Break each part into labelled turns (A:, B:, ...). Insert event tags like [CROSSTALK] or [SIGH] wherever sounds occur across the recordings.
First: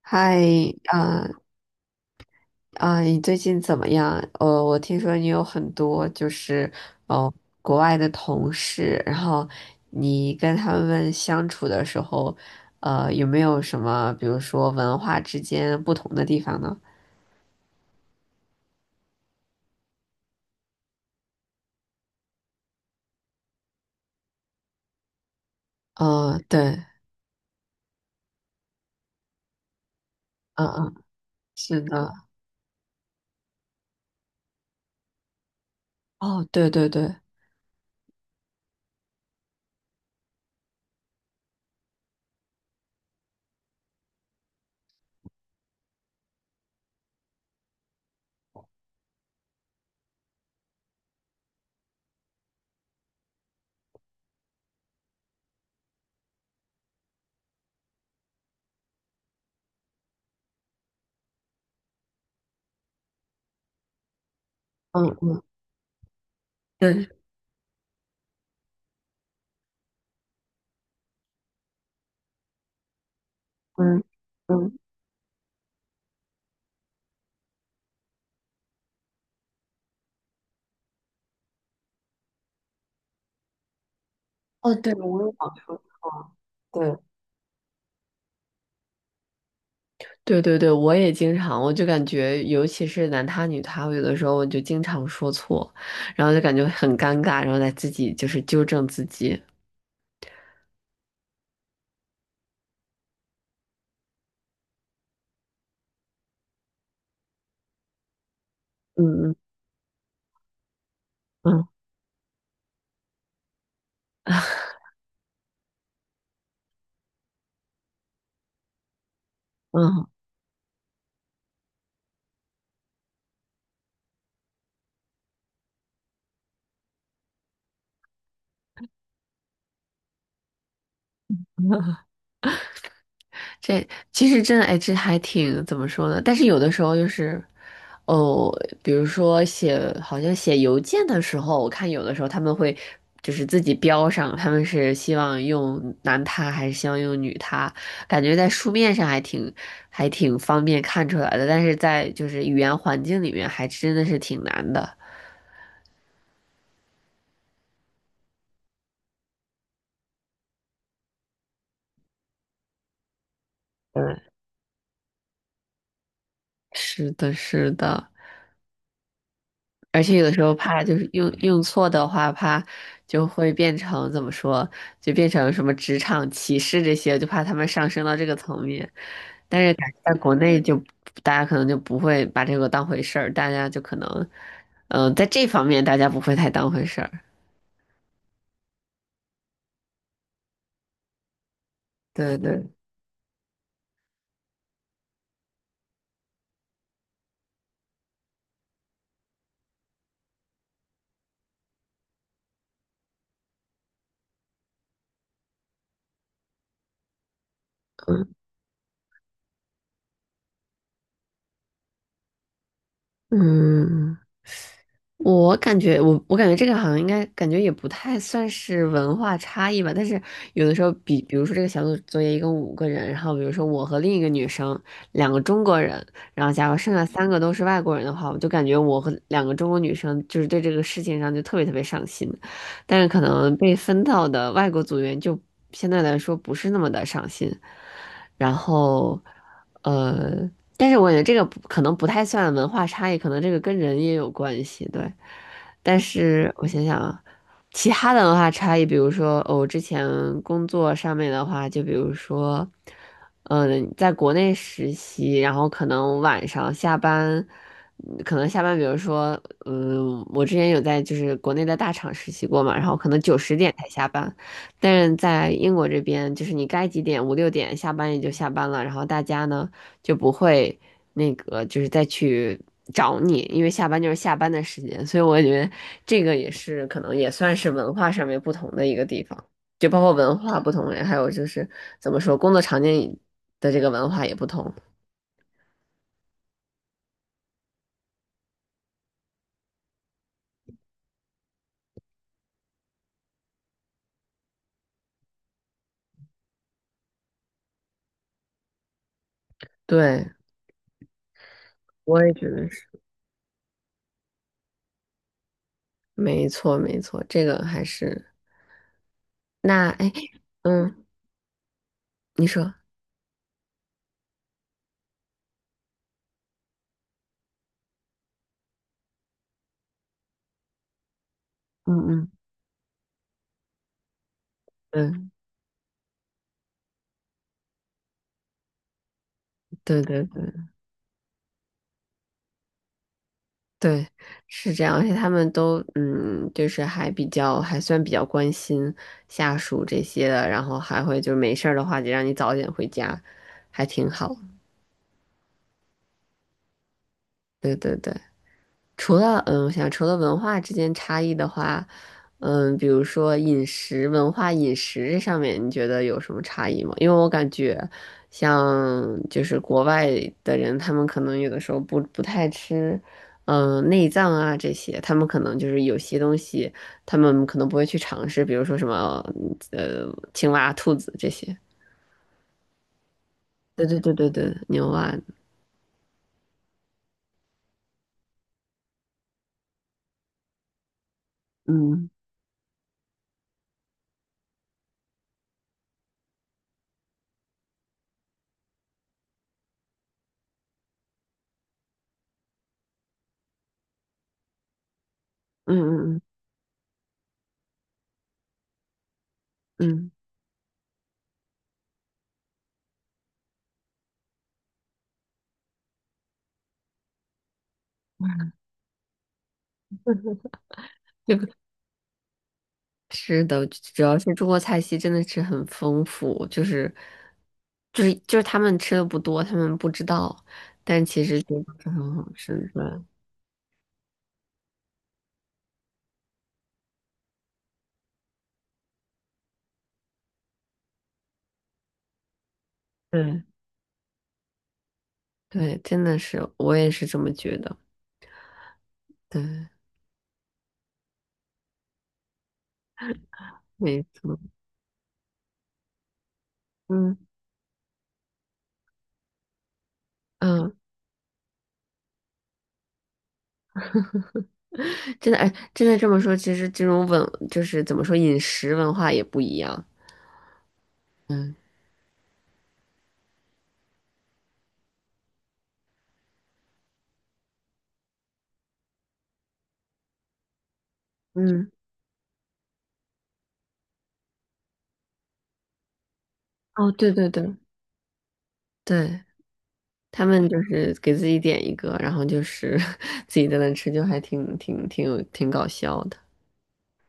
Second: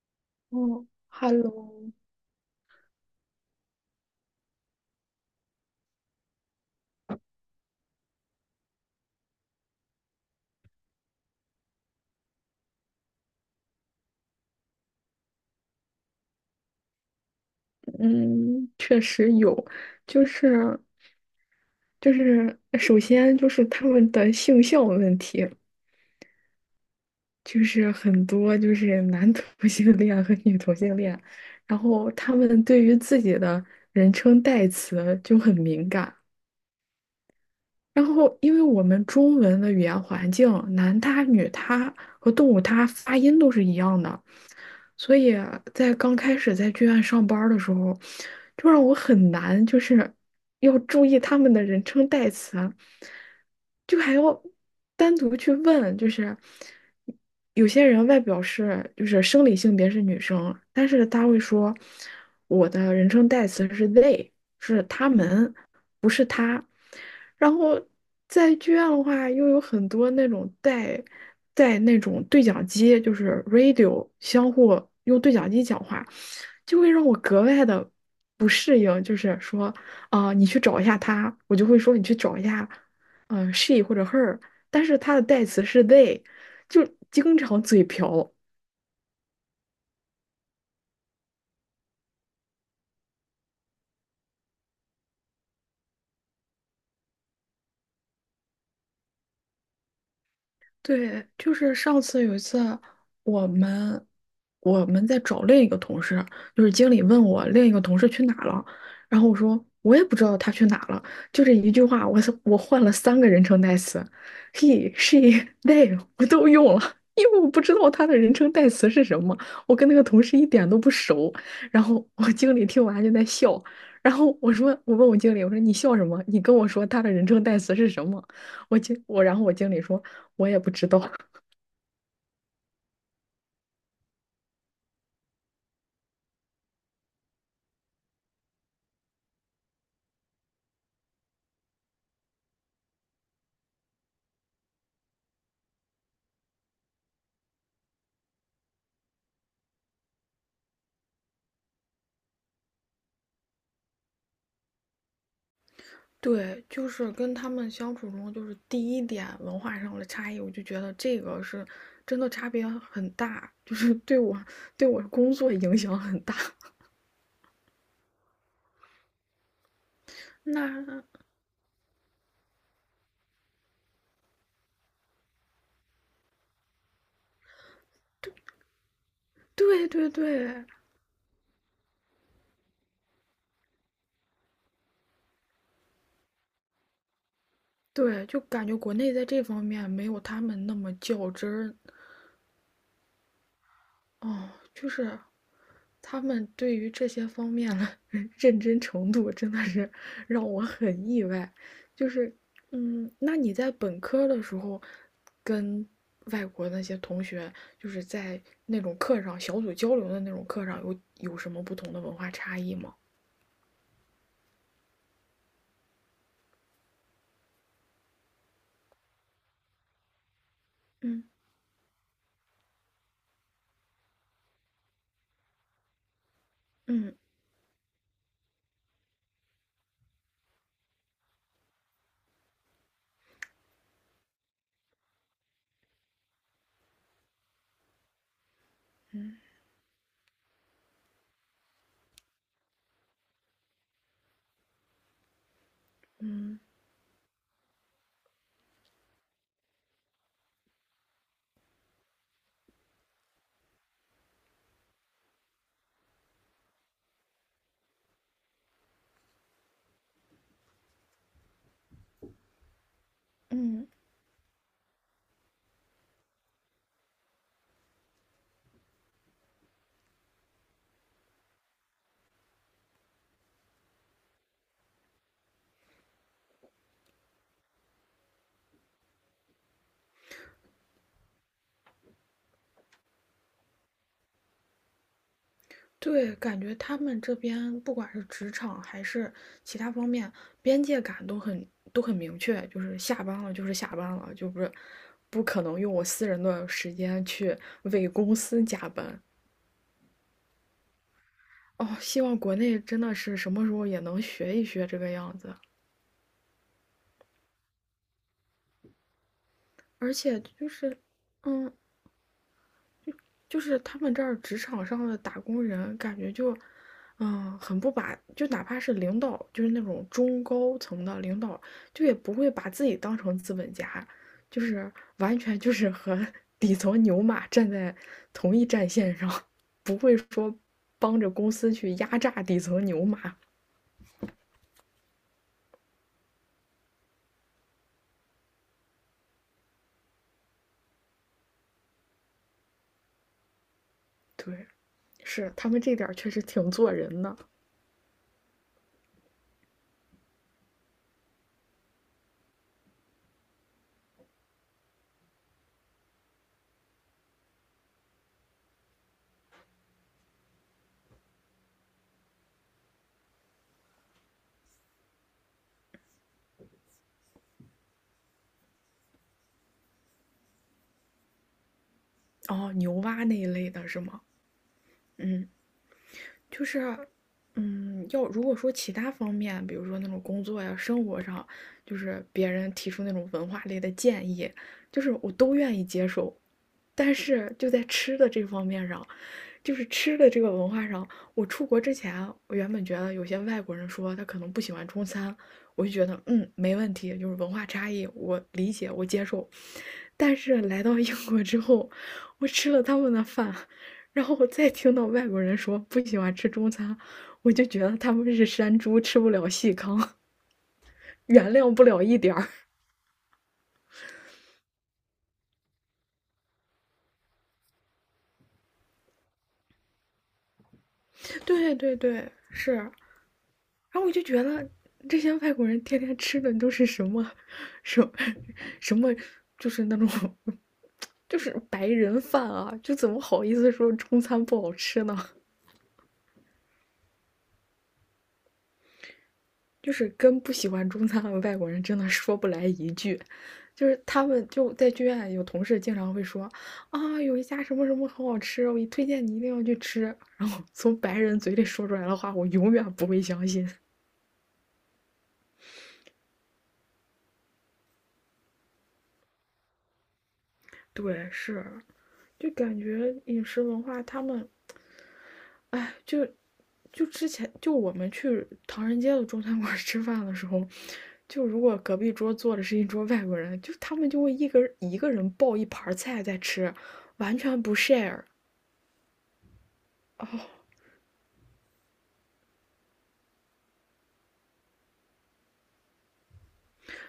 A: 嗨，
B: 哦
A: 啊
B: ，Hello，
A: 啊，你最近怎么样？我听说你有很多就是呃国外的同事，然后你跟他们相处的时候，有没有什么，比如说文化之间不同的地方呢？
B: 嗯，确实有，就是就是首先就是他们的性向问题，
A: 嗯、对，
B: 就是很多就是男同性恋和女
A: 嗯
B: 同性
A: 嗯，
B: 恋，然
A: 是的，
B: 后他们对于自己的人称代词就很敏感，
A: 哦，对对对，
B: 然后，因为我们中文的语言环境，男他、女他和动物他发音都是一样的，所以在刚开始在剧院上班儿的时候，就让我很难，就是要注意他们的人称代词，就还要单独去问，就是有些人外表是就是生理性别是女生，但是他会说我的人称代词是 they，是
A: 嗯
B: 他
A: 嗯，
B: 们。
A: 对，
B: 然后在剧院的话，又有很多那种带那种对讲机，就是
A: 嗯
B: radio 相
A: 嗯，
B: 互用对讲机讲话，就会让我格外的不适应。就是说，啊、你去找一下他，我就会说你去找一下，s h e 或者 her，
A: 哦，
B: 但
A: 对，
B: 是他
A: 我
B: 的
A: 有
B: 代
A: 想
B: 词
A: 说
B: 是 they，
A: 错，
B: 就
A: 对。
B: 经常嘴瓢。
A: 对对对，我也经常，我就感觉，尤其是男他女他，我有的时候我就经常说错，然后就感觉很尴尬，然后再自己就是纠正自己。
B: 对，就是上次有一次，我们我们在找另一个同事，就是经理问我另一个同事去哪了，然后
A: 嗯
B: 我
A: 嗯
B: 说我也不知道他去哪了，就这
A: 嗯
B: 一句话，我换了三个人称代词，he、[LAUGHS] she、they 我都用了，因为我不知道他的人称代词是什么，我跟那个
A: 嗯。
B: 同事一点都不熟，然后我经理听完就在笑，然后我问我经理，我说你笑什么？你跟我说他的人称代词是什么？我经我，然后我经理说，我也不知道。[LAUGHS]
A: 这其实真的，哎，这还挺怎么说呢？但是有的时候就是，哦，比如说写，好像写邮件的时候，我看有的时候他们会就是自己标上，他们是希望用男他还是希望用女他，感觉在书面上还挺方便看出来的，但是在就是语言环境里面还真的是挺难的。
B: 对，就是跟他们相处中，就是第一点文化上的差异，我就觉得这个是真的差别很大，就是 [LAUGHS]
A: 嗯，
B: 对我工作影响很大。
A: 是的，是的。而且有的时候怕就
B: 那
A: 是
B: [LAUGHS]
A: 用错的话，怕就会变成怎么说，就变成什么职场歧视这些，就怕他们上升到这个层面。但是
B: 对
A: 感觉
B: 对
A: 在国内
B: 对
A: 就大家可能就不会把这个当回事儿，大家就可能，在这方面大家不会太当回事儿。
B: 对，就感觉国内在这方面没有他们那么较真儿，
A: 对对，
B: 哦，就是他们对于这些方面的 [LAUGHS] 认真程度，真的是让我很意外。就是，那你在本科的时候，跟外国那些同学，就是
A: 嗯。
B: 在那种课上小组交流的那种课上，有什么不同的文化差异吗？
A: 嗯我感觉这个好像应该感觉也不太算是文化差异吧，但是有的时候比
B: 嗯
A: 比如说这个小组作业一共五个人，然后比如说我和另一个女生，两个中国人，然后假如剩下
B: 嗯
A: 三个都是外国人的话，我就感觉我和两个中国女生就是对这个事情上就特别特别上心，但是可能被分到的外国组员就相对来说不是那么的上心，然后呃。但是我觉得这个不可能不太算文化差异，可能这个跟人也有关系，对。但是
B: 嗯
A: 我想想啊，其他的文化差异，比如说，哦，我之前工作上面的话，就比如说，在国内实习，然后可能晚上下班，可能下班，比如说，我之前有在就是国内的大厂实习过嘛，然后可能9、10点
B: 嗯。
A: 才下班，但是在英国这边，就是你该几点，5、6点下班也就下班了，然后大家呢。就不会那个就是再去找你，因为下班就是下班的时间，所以我觉得这个也是可能也算是文化上面不同的一个地方，就包括文化不同，还有就是怎么说工作场景的这个文化也不同。
B: 对，感觉他们这边不管是职场还是其他方面，边界感都很明确，就是下班了就是下班了，就不是不可能用我私人的时间去为公司加班。
A: 对，
B: 哦，希
A: 我也
B: 望
A: 觉
B: 国
A: 得是，
B: 内真的是什么时候也能学一学这个样子，
A: 没错没错，这个还是那哎
B: 而且就是，
A: 嗯，
B: 嗯，
A: 你说，
B: 就是他们这儿职场上的打工人，感觉就，很不把，就哪怕是领导，就是那种中高层的领导，
A: 嗯
B: 就也
A: 嗯
B: 不会把自己当成资本家，就是
A: 嗯，
B: 完全就是和 [LAUGHS] 底层牛马站在同一战线上，不
A: 对
B: 会
A: 对
B: 说
A: 对。
B: 帮着公司去压榨底层牛马。
A: 对，是这样，而且他们都就是还算比较关心下属这些的，然后还会就是没事儿的话就让你早点回家，还挺好。
B: 对，是他们这点儿确实挺做人的。
A: 对对对，除了我想除了文化之间差异的话，比如说饮食文化、饮食这上面，你觉得有什么差异吗？因为我感觉像就是国外的人，他们可能有的时候不太吃，内脏啊这些，他们可能就是有些东西，他们可能不会去尝试，比如说什么呃青蛙、兔子这些。
B: 哦，牛蛙那一类
A: 对
B: 的是
A: 对对
B: 吗？
A: 对对，牛蛙，
B: 嗯。就是，要如果说其他方面，比如说那种工作呀、生活上，就
A: 嗯
B: 是别人提出那种文化类的建议，就是我都愿意接受。但是就在吃的这方面上，就是吃的这个文化上，我出国之前啊，我原本觉得有些外国人说他可能不喜欢中餐，
A: 嗯
B: 我就觉
A: 嗯
B: 得
A: 嗯
B: 没问题，就是文化差异，我理解，我接受。
A: 嗯。
B: 但是来到英国之后，我吃了他们的饭，然后我再听到外国人说不喜欢吃中餐，我就觉得他们是山猪，吃不了细糠，原谅不了一点儿。
A: 是的，主要是中国菜系真的是很丰富，就是他们吃的不多，他们不知道，但其实
B: [LAUGHS]
A: 就
B: 对
A: 是
B: 对
A: 很好
B: 对，
A: 吃
B: 是。
A: 的。
B: 然后我就觉得这些外国人天天吃的都是什么，什么什么，就是那种，[LAUGHS] 就是白人饭啊，就怎么
A: 对
B: 好意思说中餐不好吃呢？
A: 对，真的是，我也是这么觉得。对，
B: 就是跟不喜欢中餐的外国人真的说不来一句，就是
A: 没
B: 他
A: 错。
B: 们就在剧院有同事经常会说
A: 嗯
B: 啊，有一家什么什么很好吃，我一推荐你一定要去吃。然后
A: 嗯，
B: 从白人嘴里说出来的话，我永远不会相信。
A: 真的哎，真的这么说，其实这种就是怎么说，饮食文化也不一样。
B: [LAUGHS] 对，是，就感觉饮食文化他们哎，就之前就我们去唐人街的中餐馆吃饭的时候，就如
A: 嗯，
B: 果隔壁桌坐的是一桌外国人，就他们就会一个一个人抱一盘菜在吃，
A: 哦，对对
B: 完
A: 对
B: 全不 share。
A: 对，他们就
B: 哦，
A: 是给自己点一个，然后就是 [LAUGHS] 自己在那吃，就还挺搞笑的。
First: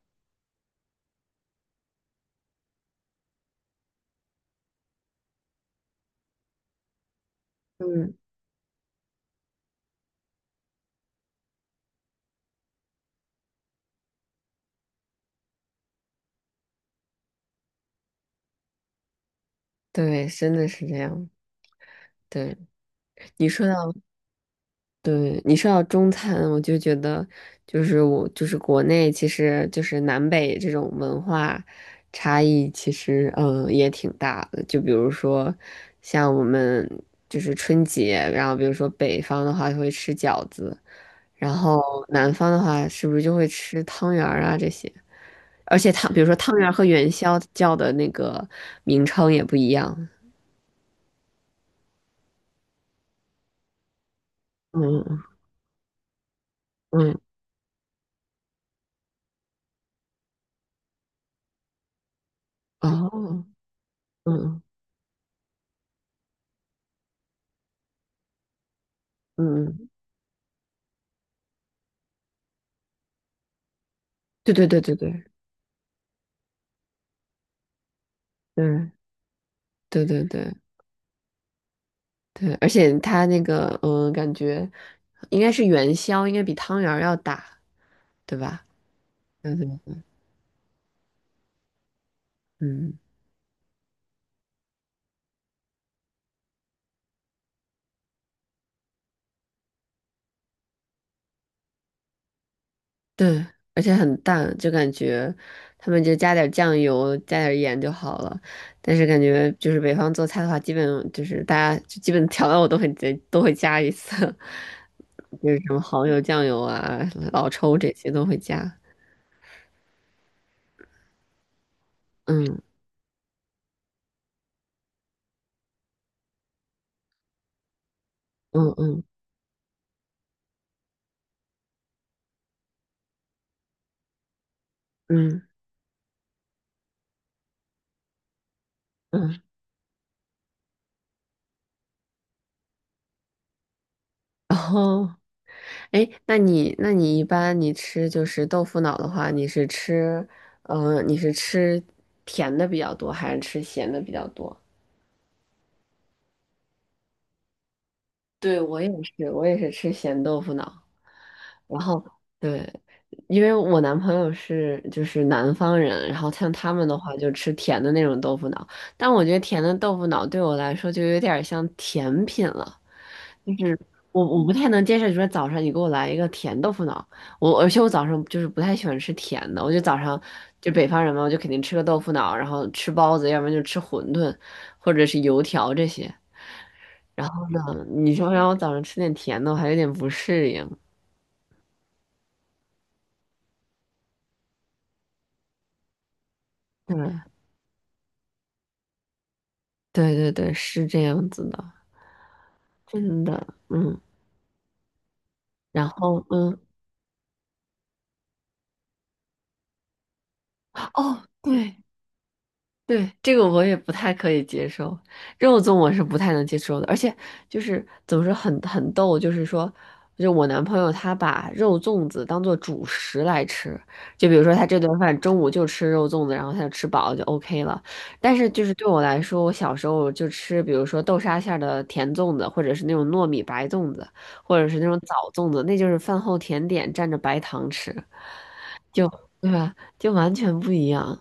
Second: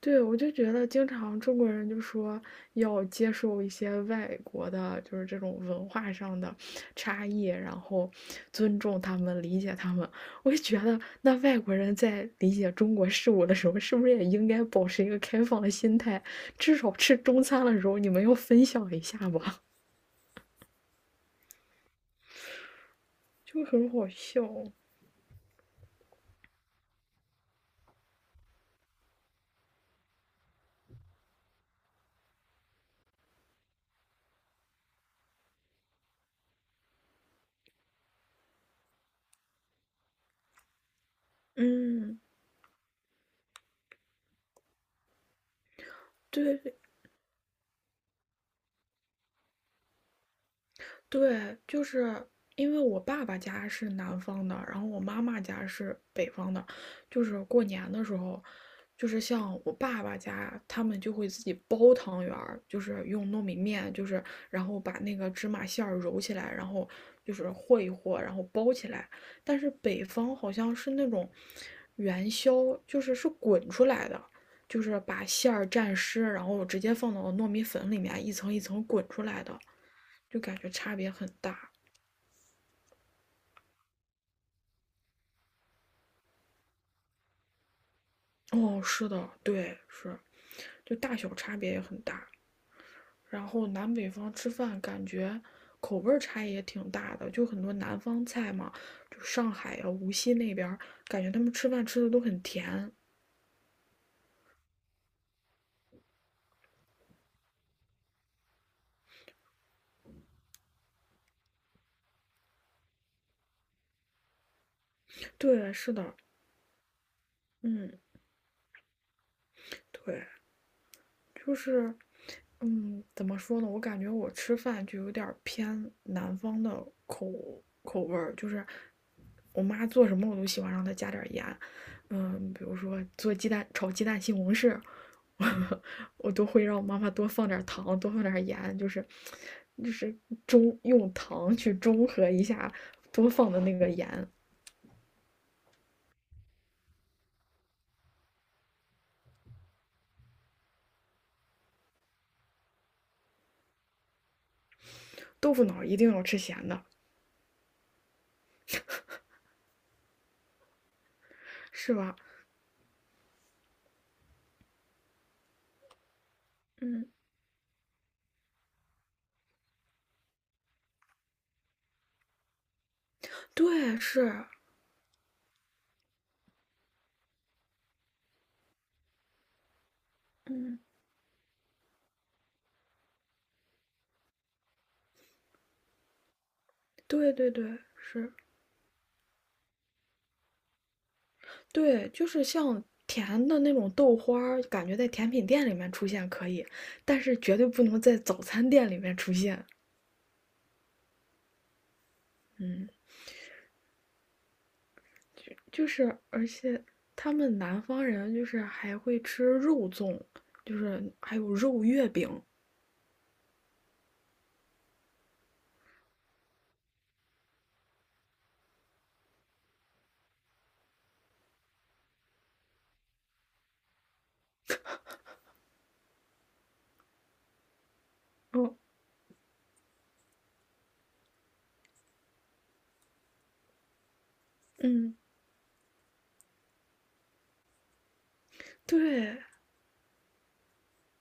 B: 对，我就觉得经常中国人就说要接受一些外国的，就是这种文化上的差异，然后
A: 嗯。
B: 尊重他们、理解他们。我就觉得，那外国人在理解中国事物的时候，是不是也应该保持一个开放的心态？至少吃中餐的时候，你们要分享一下吧，
A: 对，真的是这样。对，
B: [LAUGHS]
A: 你
B: 就
A: 说
B: 很
A: 到，
B: 好笑。
A: 对，你说到中餐，我就觉得，就是我，就是国内，其实就是南北这种文化差异，其实也挺大的。就比如说，像我们就是春节，然后比如说北方的话会吃饺子，然后
B: 嗯，
A: 南方的话是不是就会吃汤圆儿啊这些？而且比如说汤圆儿
B: 对，
A: 和元宵叫的那个名称也不一样。
B: 对，就是因为我爸爸家是南方的，然后我妈
A: 嗯
B: 妈家是北方的，
A: 嗯，
B: 就是过年的时候，就是像我爸爸家，他们就会自己包汤圆儿，就
A: 嗯
B: 是用糯
A: 哦。
B: 米面，就是
A: 嗯
B: 然后把那个芝麻馅儿揉起来，然后就是和一和，然后包起来。但
A: 嗯，
B: 是
A: 嗯，
B: 北方好像是那种元宵，就是是滚出来的。
A: 对对对
B: 就
A: 对
B: 是把
A: 对
B: 馅儿蘸湿，然后直接放到糯米粉里面，一层一层
A: 对
B: 滚出来的。
A: 对对
B: 就
A: 对
B: 感觉差别很大。
A: 对，而且它那个感觉应该是元宵，应该比汤圆儿要大，对吧？
B: 哦，是的，
A: 对
B: 对，
A: 对
B: 是，就大小差别也很大。
A: 嗯，
B: 然后南北方吃饭感觉口味儿差异也挺大的，就很多南方菜嘛，就上海呀、无锡那边儿，感觉他们吃饭吃的都很甜。
A: 对，而且很淡，就感觉他们就加点儿酱油，加点儿盐就好了。但是感觉就是北方做菜的话，基本就是大家就基本调料我都会加一次，[LAUGHS] 就是什
B: 对，
A: 么
B: 是
A: 蚝
B: 的，
A: 油、酱油啊、老抽这
B: 嗯，
A: 些都会加。
B: 对，就是
A: 嗯
B: 怎么说呢？我感觉我吃饭就有点儿偏南方的口味儿，就是
A: 嗯嗯
B: 我妈做什么我都喜欢让她加点儿盐。嗯，比如说做鸡蛋炒鸡蛋西红柿，[LAUGHS]
A: 嗯
B: 我我都会让我妈妈多放点儿糖，多放点儿盐，就是
A: 嗯，
B: 就是中用糖去中和一下多放的那个盐。
A: 然后。哎，那你一般你吃就是豆腐脑的话，你是吃甜的比较多，还是吃咸的比较多？
B: 豆腐脑儿一定要吃咸的，
A: 对，我也是，我也是吃咸豆腐脑。然
B: 是
A: 后
B: 吧？
A: 对，因为我男朋友是就是南方人，然后像他们的
B: 嗯，
A: 话就吃甜的那种豆腐脑，但我觉得甜的豆腐脑对我来说就有点儿像甜品了。
B: 对，
A: 我
B: 是，
A: 不太能接受，你说早上你给我来一个甜豆腐脑，而且我早上就是不太喜欢吃甜的，我就早上就
B: 嗯，
A: 北方人嘛，我就肯定吃个豆腐脑，然后吃包子，要不然就吃馄饨或者是油条这些。然
B: 对
A: 后
B: 对对，
A: 呢，你说
B: 是。
A: 让我早上吃点甜的，我还有点不适应。
B: 对，就是像甜的那种豆花儿，感觉在甜品店里面出现可以，但
A: 对
B: 是绝对不能在早餐店里面出现。
A: 对对对，是这样子的，
B: 嗯，
A: 真的，嗯。
B: 就
A: 然
B: 是
A: 后
B: 而且他们南方人就是还会吃肉粽，就是
A: 哦，
B: 还有
A: 对，
B: 肉月饼。
A: 对，这个我也不太可以接受，肉粽我是不太能接受的，而且就是怎么说很逗，就是说，就我男朋友他把肉粽子当做主食来吃，就比如说他这顿饭中午就吃肉粽子，然后他就吃饱了就 OK 了。但是就是
B: 嗯
A: 对我来说，我小时候就吃，比如说豆沙馅儿的甜粽子，或者是那种糯米白粽子，或者是那种枣
B: 嗯，
A: 粽子，那就是饭后甜点蘸着白糖吃，
B: 对
A: 对吧？就完全不一样。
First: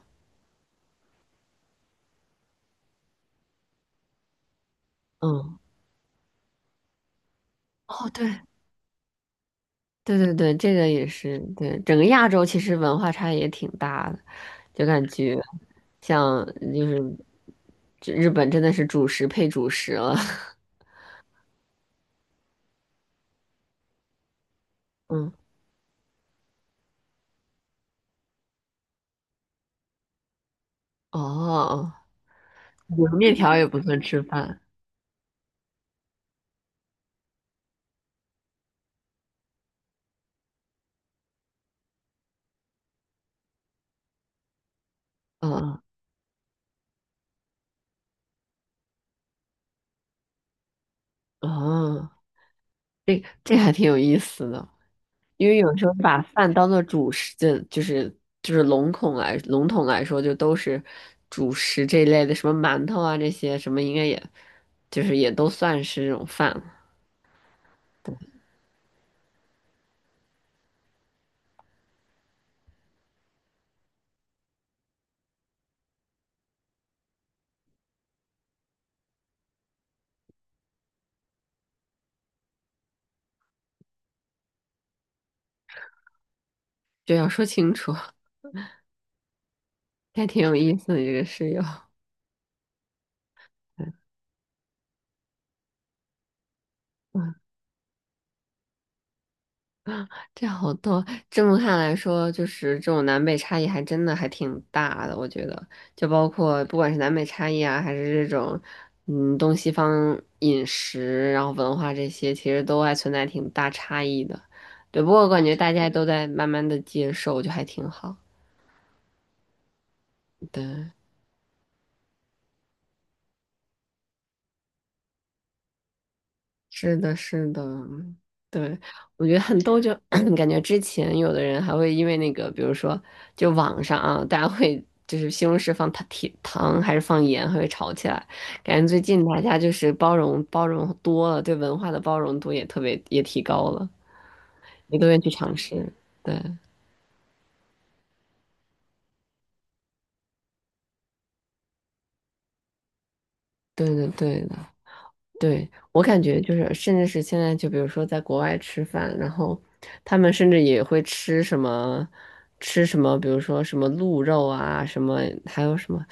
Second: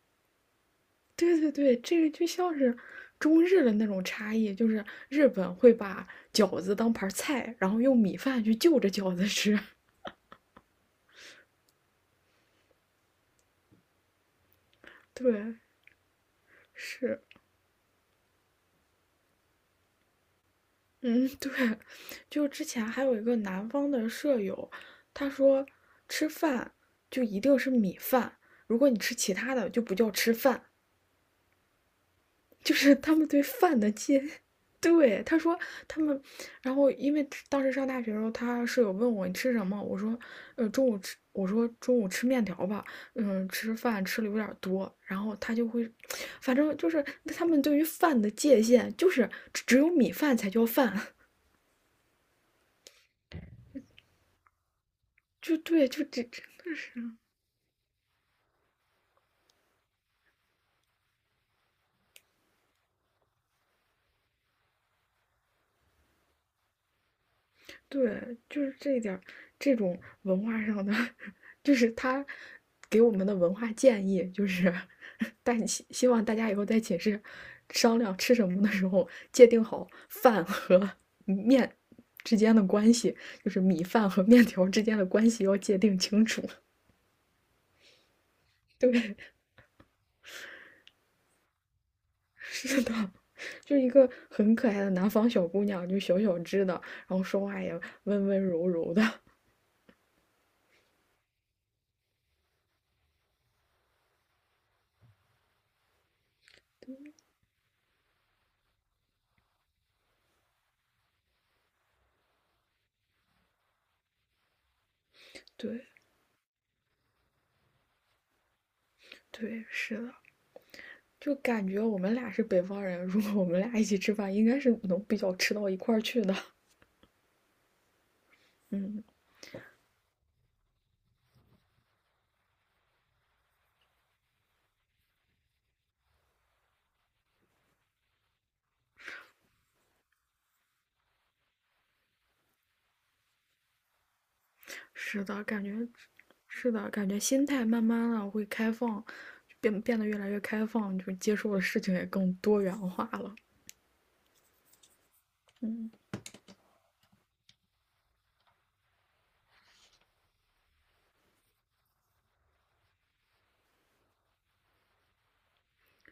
B: 对对对，这个就像是中日的那种差异，就是日本
A: 嗯，
B: 会把饺子当盘儿菜，然后用
A: 哦，
B: 米
A: 对。
B: 饭去就着饺子吃。
A: 对对对，这个也是，对，整个亚洲其实文化差异也挺大的，就感
B: [LAUGHS]
A: 觉
B: 对，
A: 像就是
B: 是。
A: 这日本真的是主食配主食了，
B: 嗯，[LAUGHS] 对，就之前还有一个南方的舍友，
A: [LAUGHS]
B: 他
A: 嗯，
B: 说吃饭就一定是米饭，如果你吃其他的就不叫吃饭，
A: 哦，
B: [LAUGHS] 就是
A: 我们
B: 他们
A: 面
B: 对
A: 条也不
B: 饭的
A: 算吃
B: 界。[LAUGHS]
A: 饭，
B: 对，他说他们，然后因为当时上大学的时候，他舍友问我你吃什么，我说，中午吃，我说中午吃面条吧，嗯，吃饭吃的有点儿多，然后他就
A: 嗯
B: 会，反正就是他们对于饭的界限就是只有米饭才叫饭。
A: 哦，这还挺有意思的，因
B: 就
A: 为有时
B: 对，
A: 候
B: 就
A: 把
B: 这真
A: 饭当
B: 的
A: 做
B: 是，
A: 主食，就是笼统来说，就都是主食这一类的，什么馒头啊这些什么，应该也就是也都算是这种饭了，
B: 对，就是这一点这种文化上的，[LAUGHS] 就是他给我们的文化建议，就是但希望大家以后在寝室商量吃什么的时候，界定好饭和面之间的关系，就是米饭和面条之间的关系要界定清楚。
A: 这要说清楚。
B: 对，[LAUGHS]
A: 还挺有意思的这个室友。
B: 是的。就一个很可爱的南方小姑娘，就小小只的，然后
A: 嗯，
B: 说话也温温柔柔的。
A: 这好多，这么看来说，就是这种南北差异还真的还挺大的，我觉得，就包括不管是南北差异啊，还是这种，东西方饮食，然后文化这些，其实都还存在挺大差异的。对，不过我感觉大
B: 对
A: 家都在慢慢的接受，就还挺好。
B: 对，是的。
A: 对。
B: 就感觉我们俩是北方人，如果我们俩一起吃饭，应该是能比较吃到一块儿去的。[LAUGHS]
A: 是的，是的，对，
B: 嗯，
A: 我觉得很逗就，[CLEARS THROAT] 感觉之前有的人还会因为那个，比如说，就网上啊，大家会就是西红柿放糖甜糖还是放盐，还会吵起来。感觉最近大家就是包容包容多了，对文化的包容度也特别也提高了，也都愿意
B: 是
A: 去
B: 的，
A: 尝
B: 感觉
A: 试。对，
B: 是的，感觉心态慢慢的会开放，变得越来越开放，就接受的事情也更多元化了。
A: 对对对。对，
B: 嗯
A: 我感觉就是，甚至是现在，就比如说在国外吃饭，然后他们甚至也会吃什么，吃什么，比如说什么鹿肉啊，什么还有什么，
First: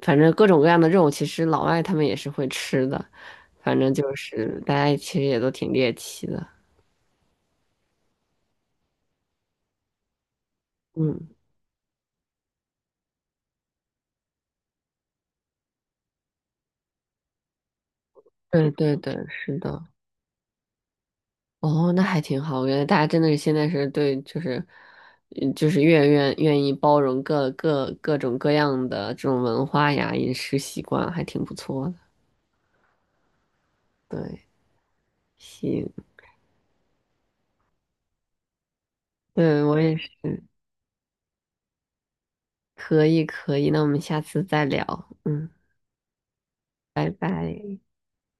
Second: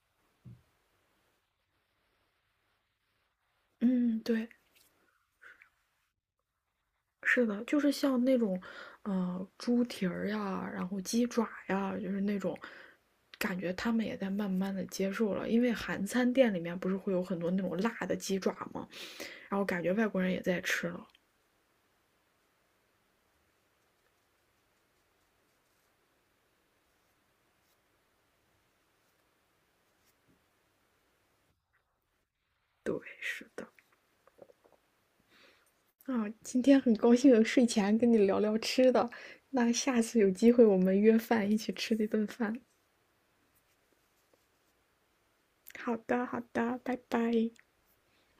A: 反正各种各样的肉，其实老外他们也是会吃的。反正就
B: 嗯，对，
A: 是大家其实也都挺猎奇的。
B: 是的，就是像那种，猪蹄儿呀，然后鸡
A: 嗯，
B: 爪呀，就是那种。感觉他们也在慢慢的接受了，因为韩餐店里面不是会有很多那种辣的鸡爪
A: 对
B: 吗？
A: 对对，
B: 然
A: 是
B: 后感
A: 的。
B: 觉外国人也在吃了，
A: 哦，那还挺好。我觉得大家真的是现在是对，就是，就是越愿意包容各种各样的这种文化呀、饮食习惯，还挺不错的。
B: 对，是的。
A: 对，行，
B: 啊，今天很高兴睡前跟你聊聊吃的，
A: 对，
B: 那
A: 我也
B: 下
A: 是，
B: 次有机会我们约饭一起吃一顿饭。
A: 可以可以。那我们下次再聊，嗯，
B: 好的，好的，拜
A: 拜
B: 拜。
A: 拜。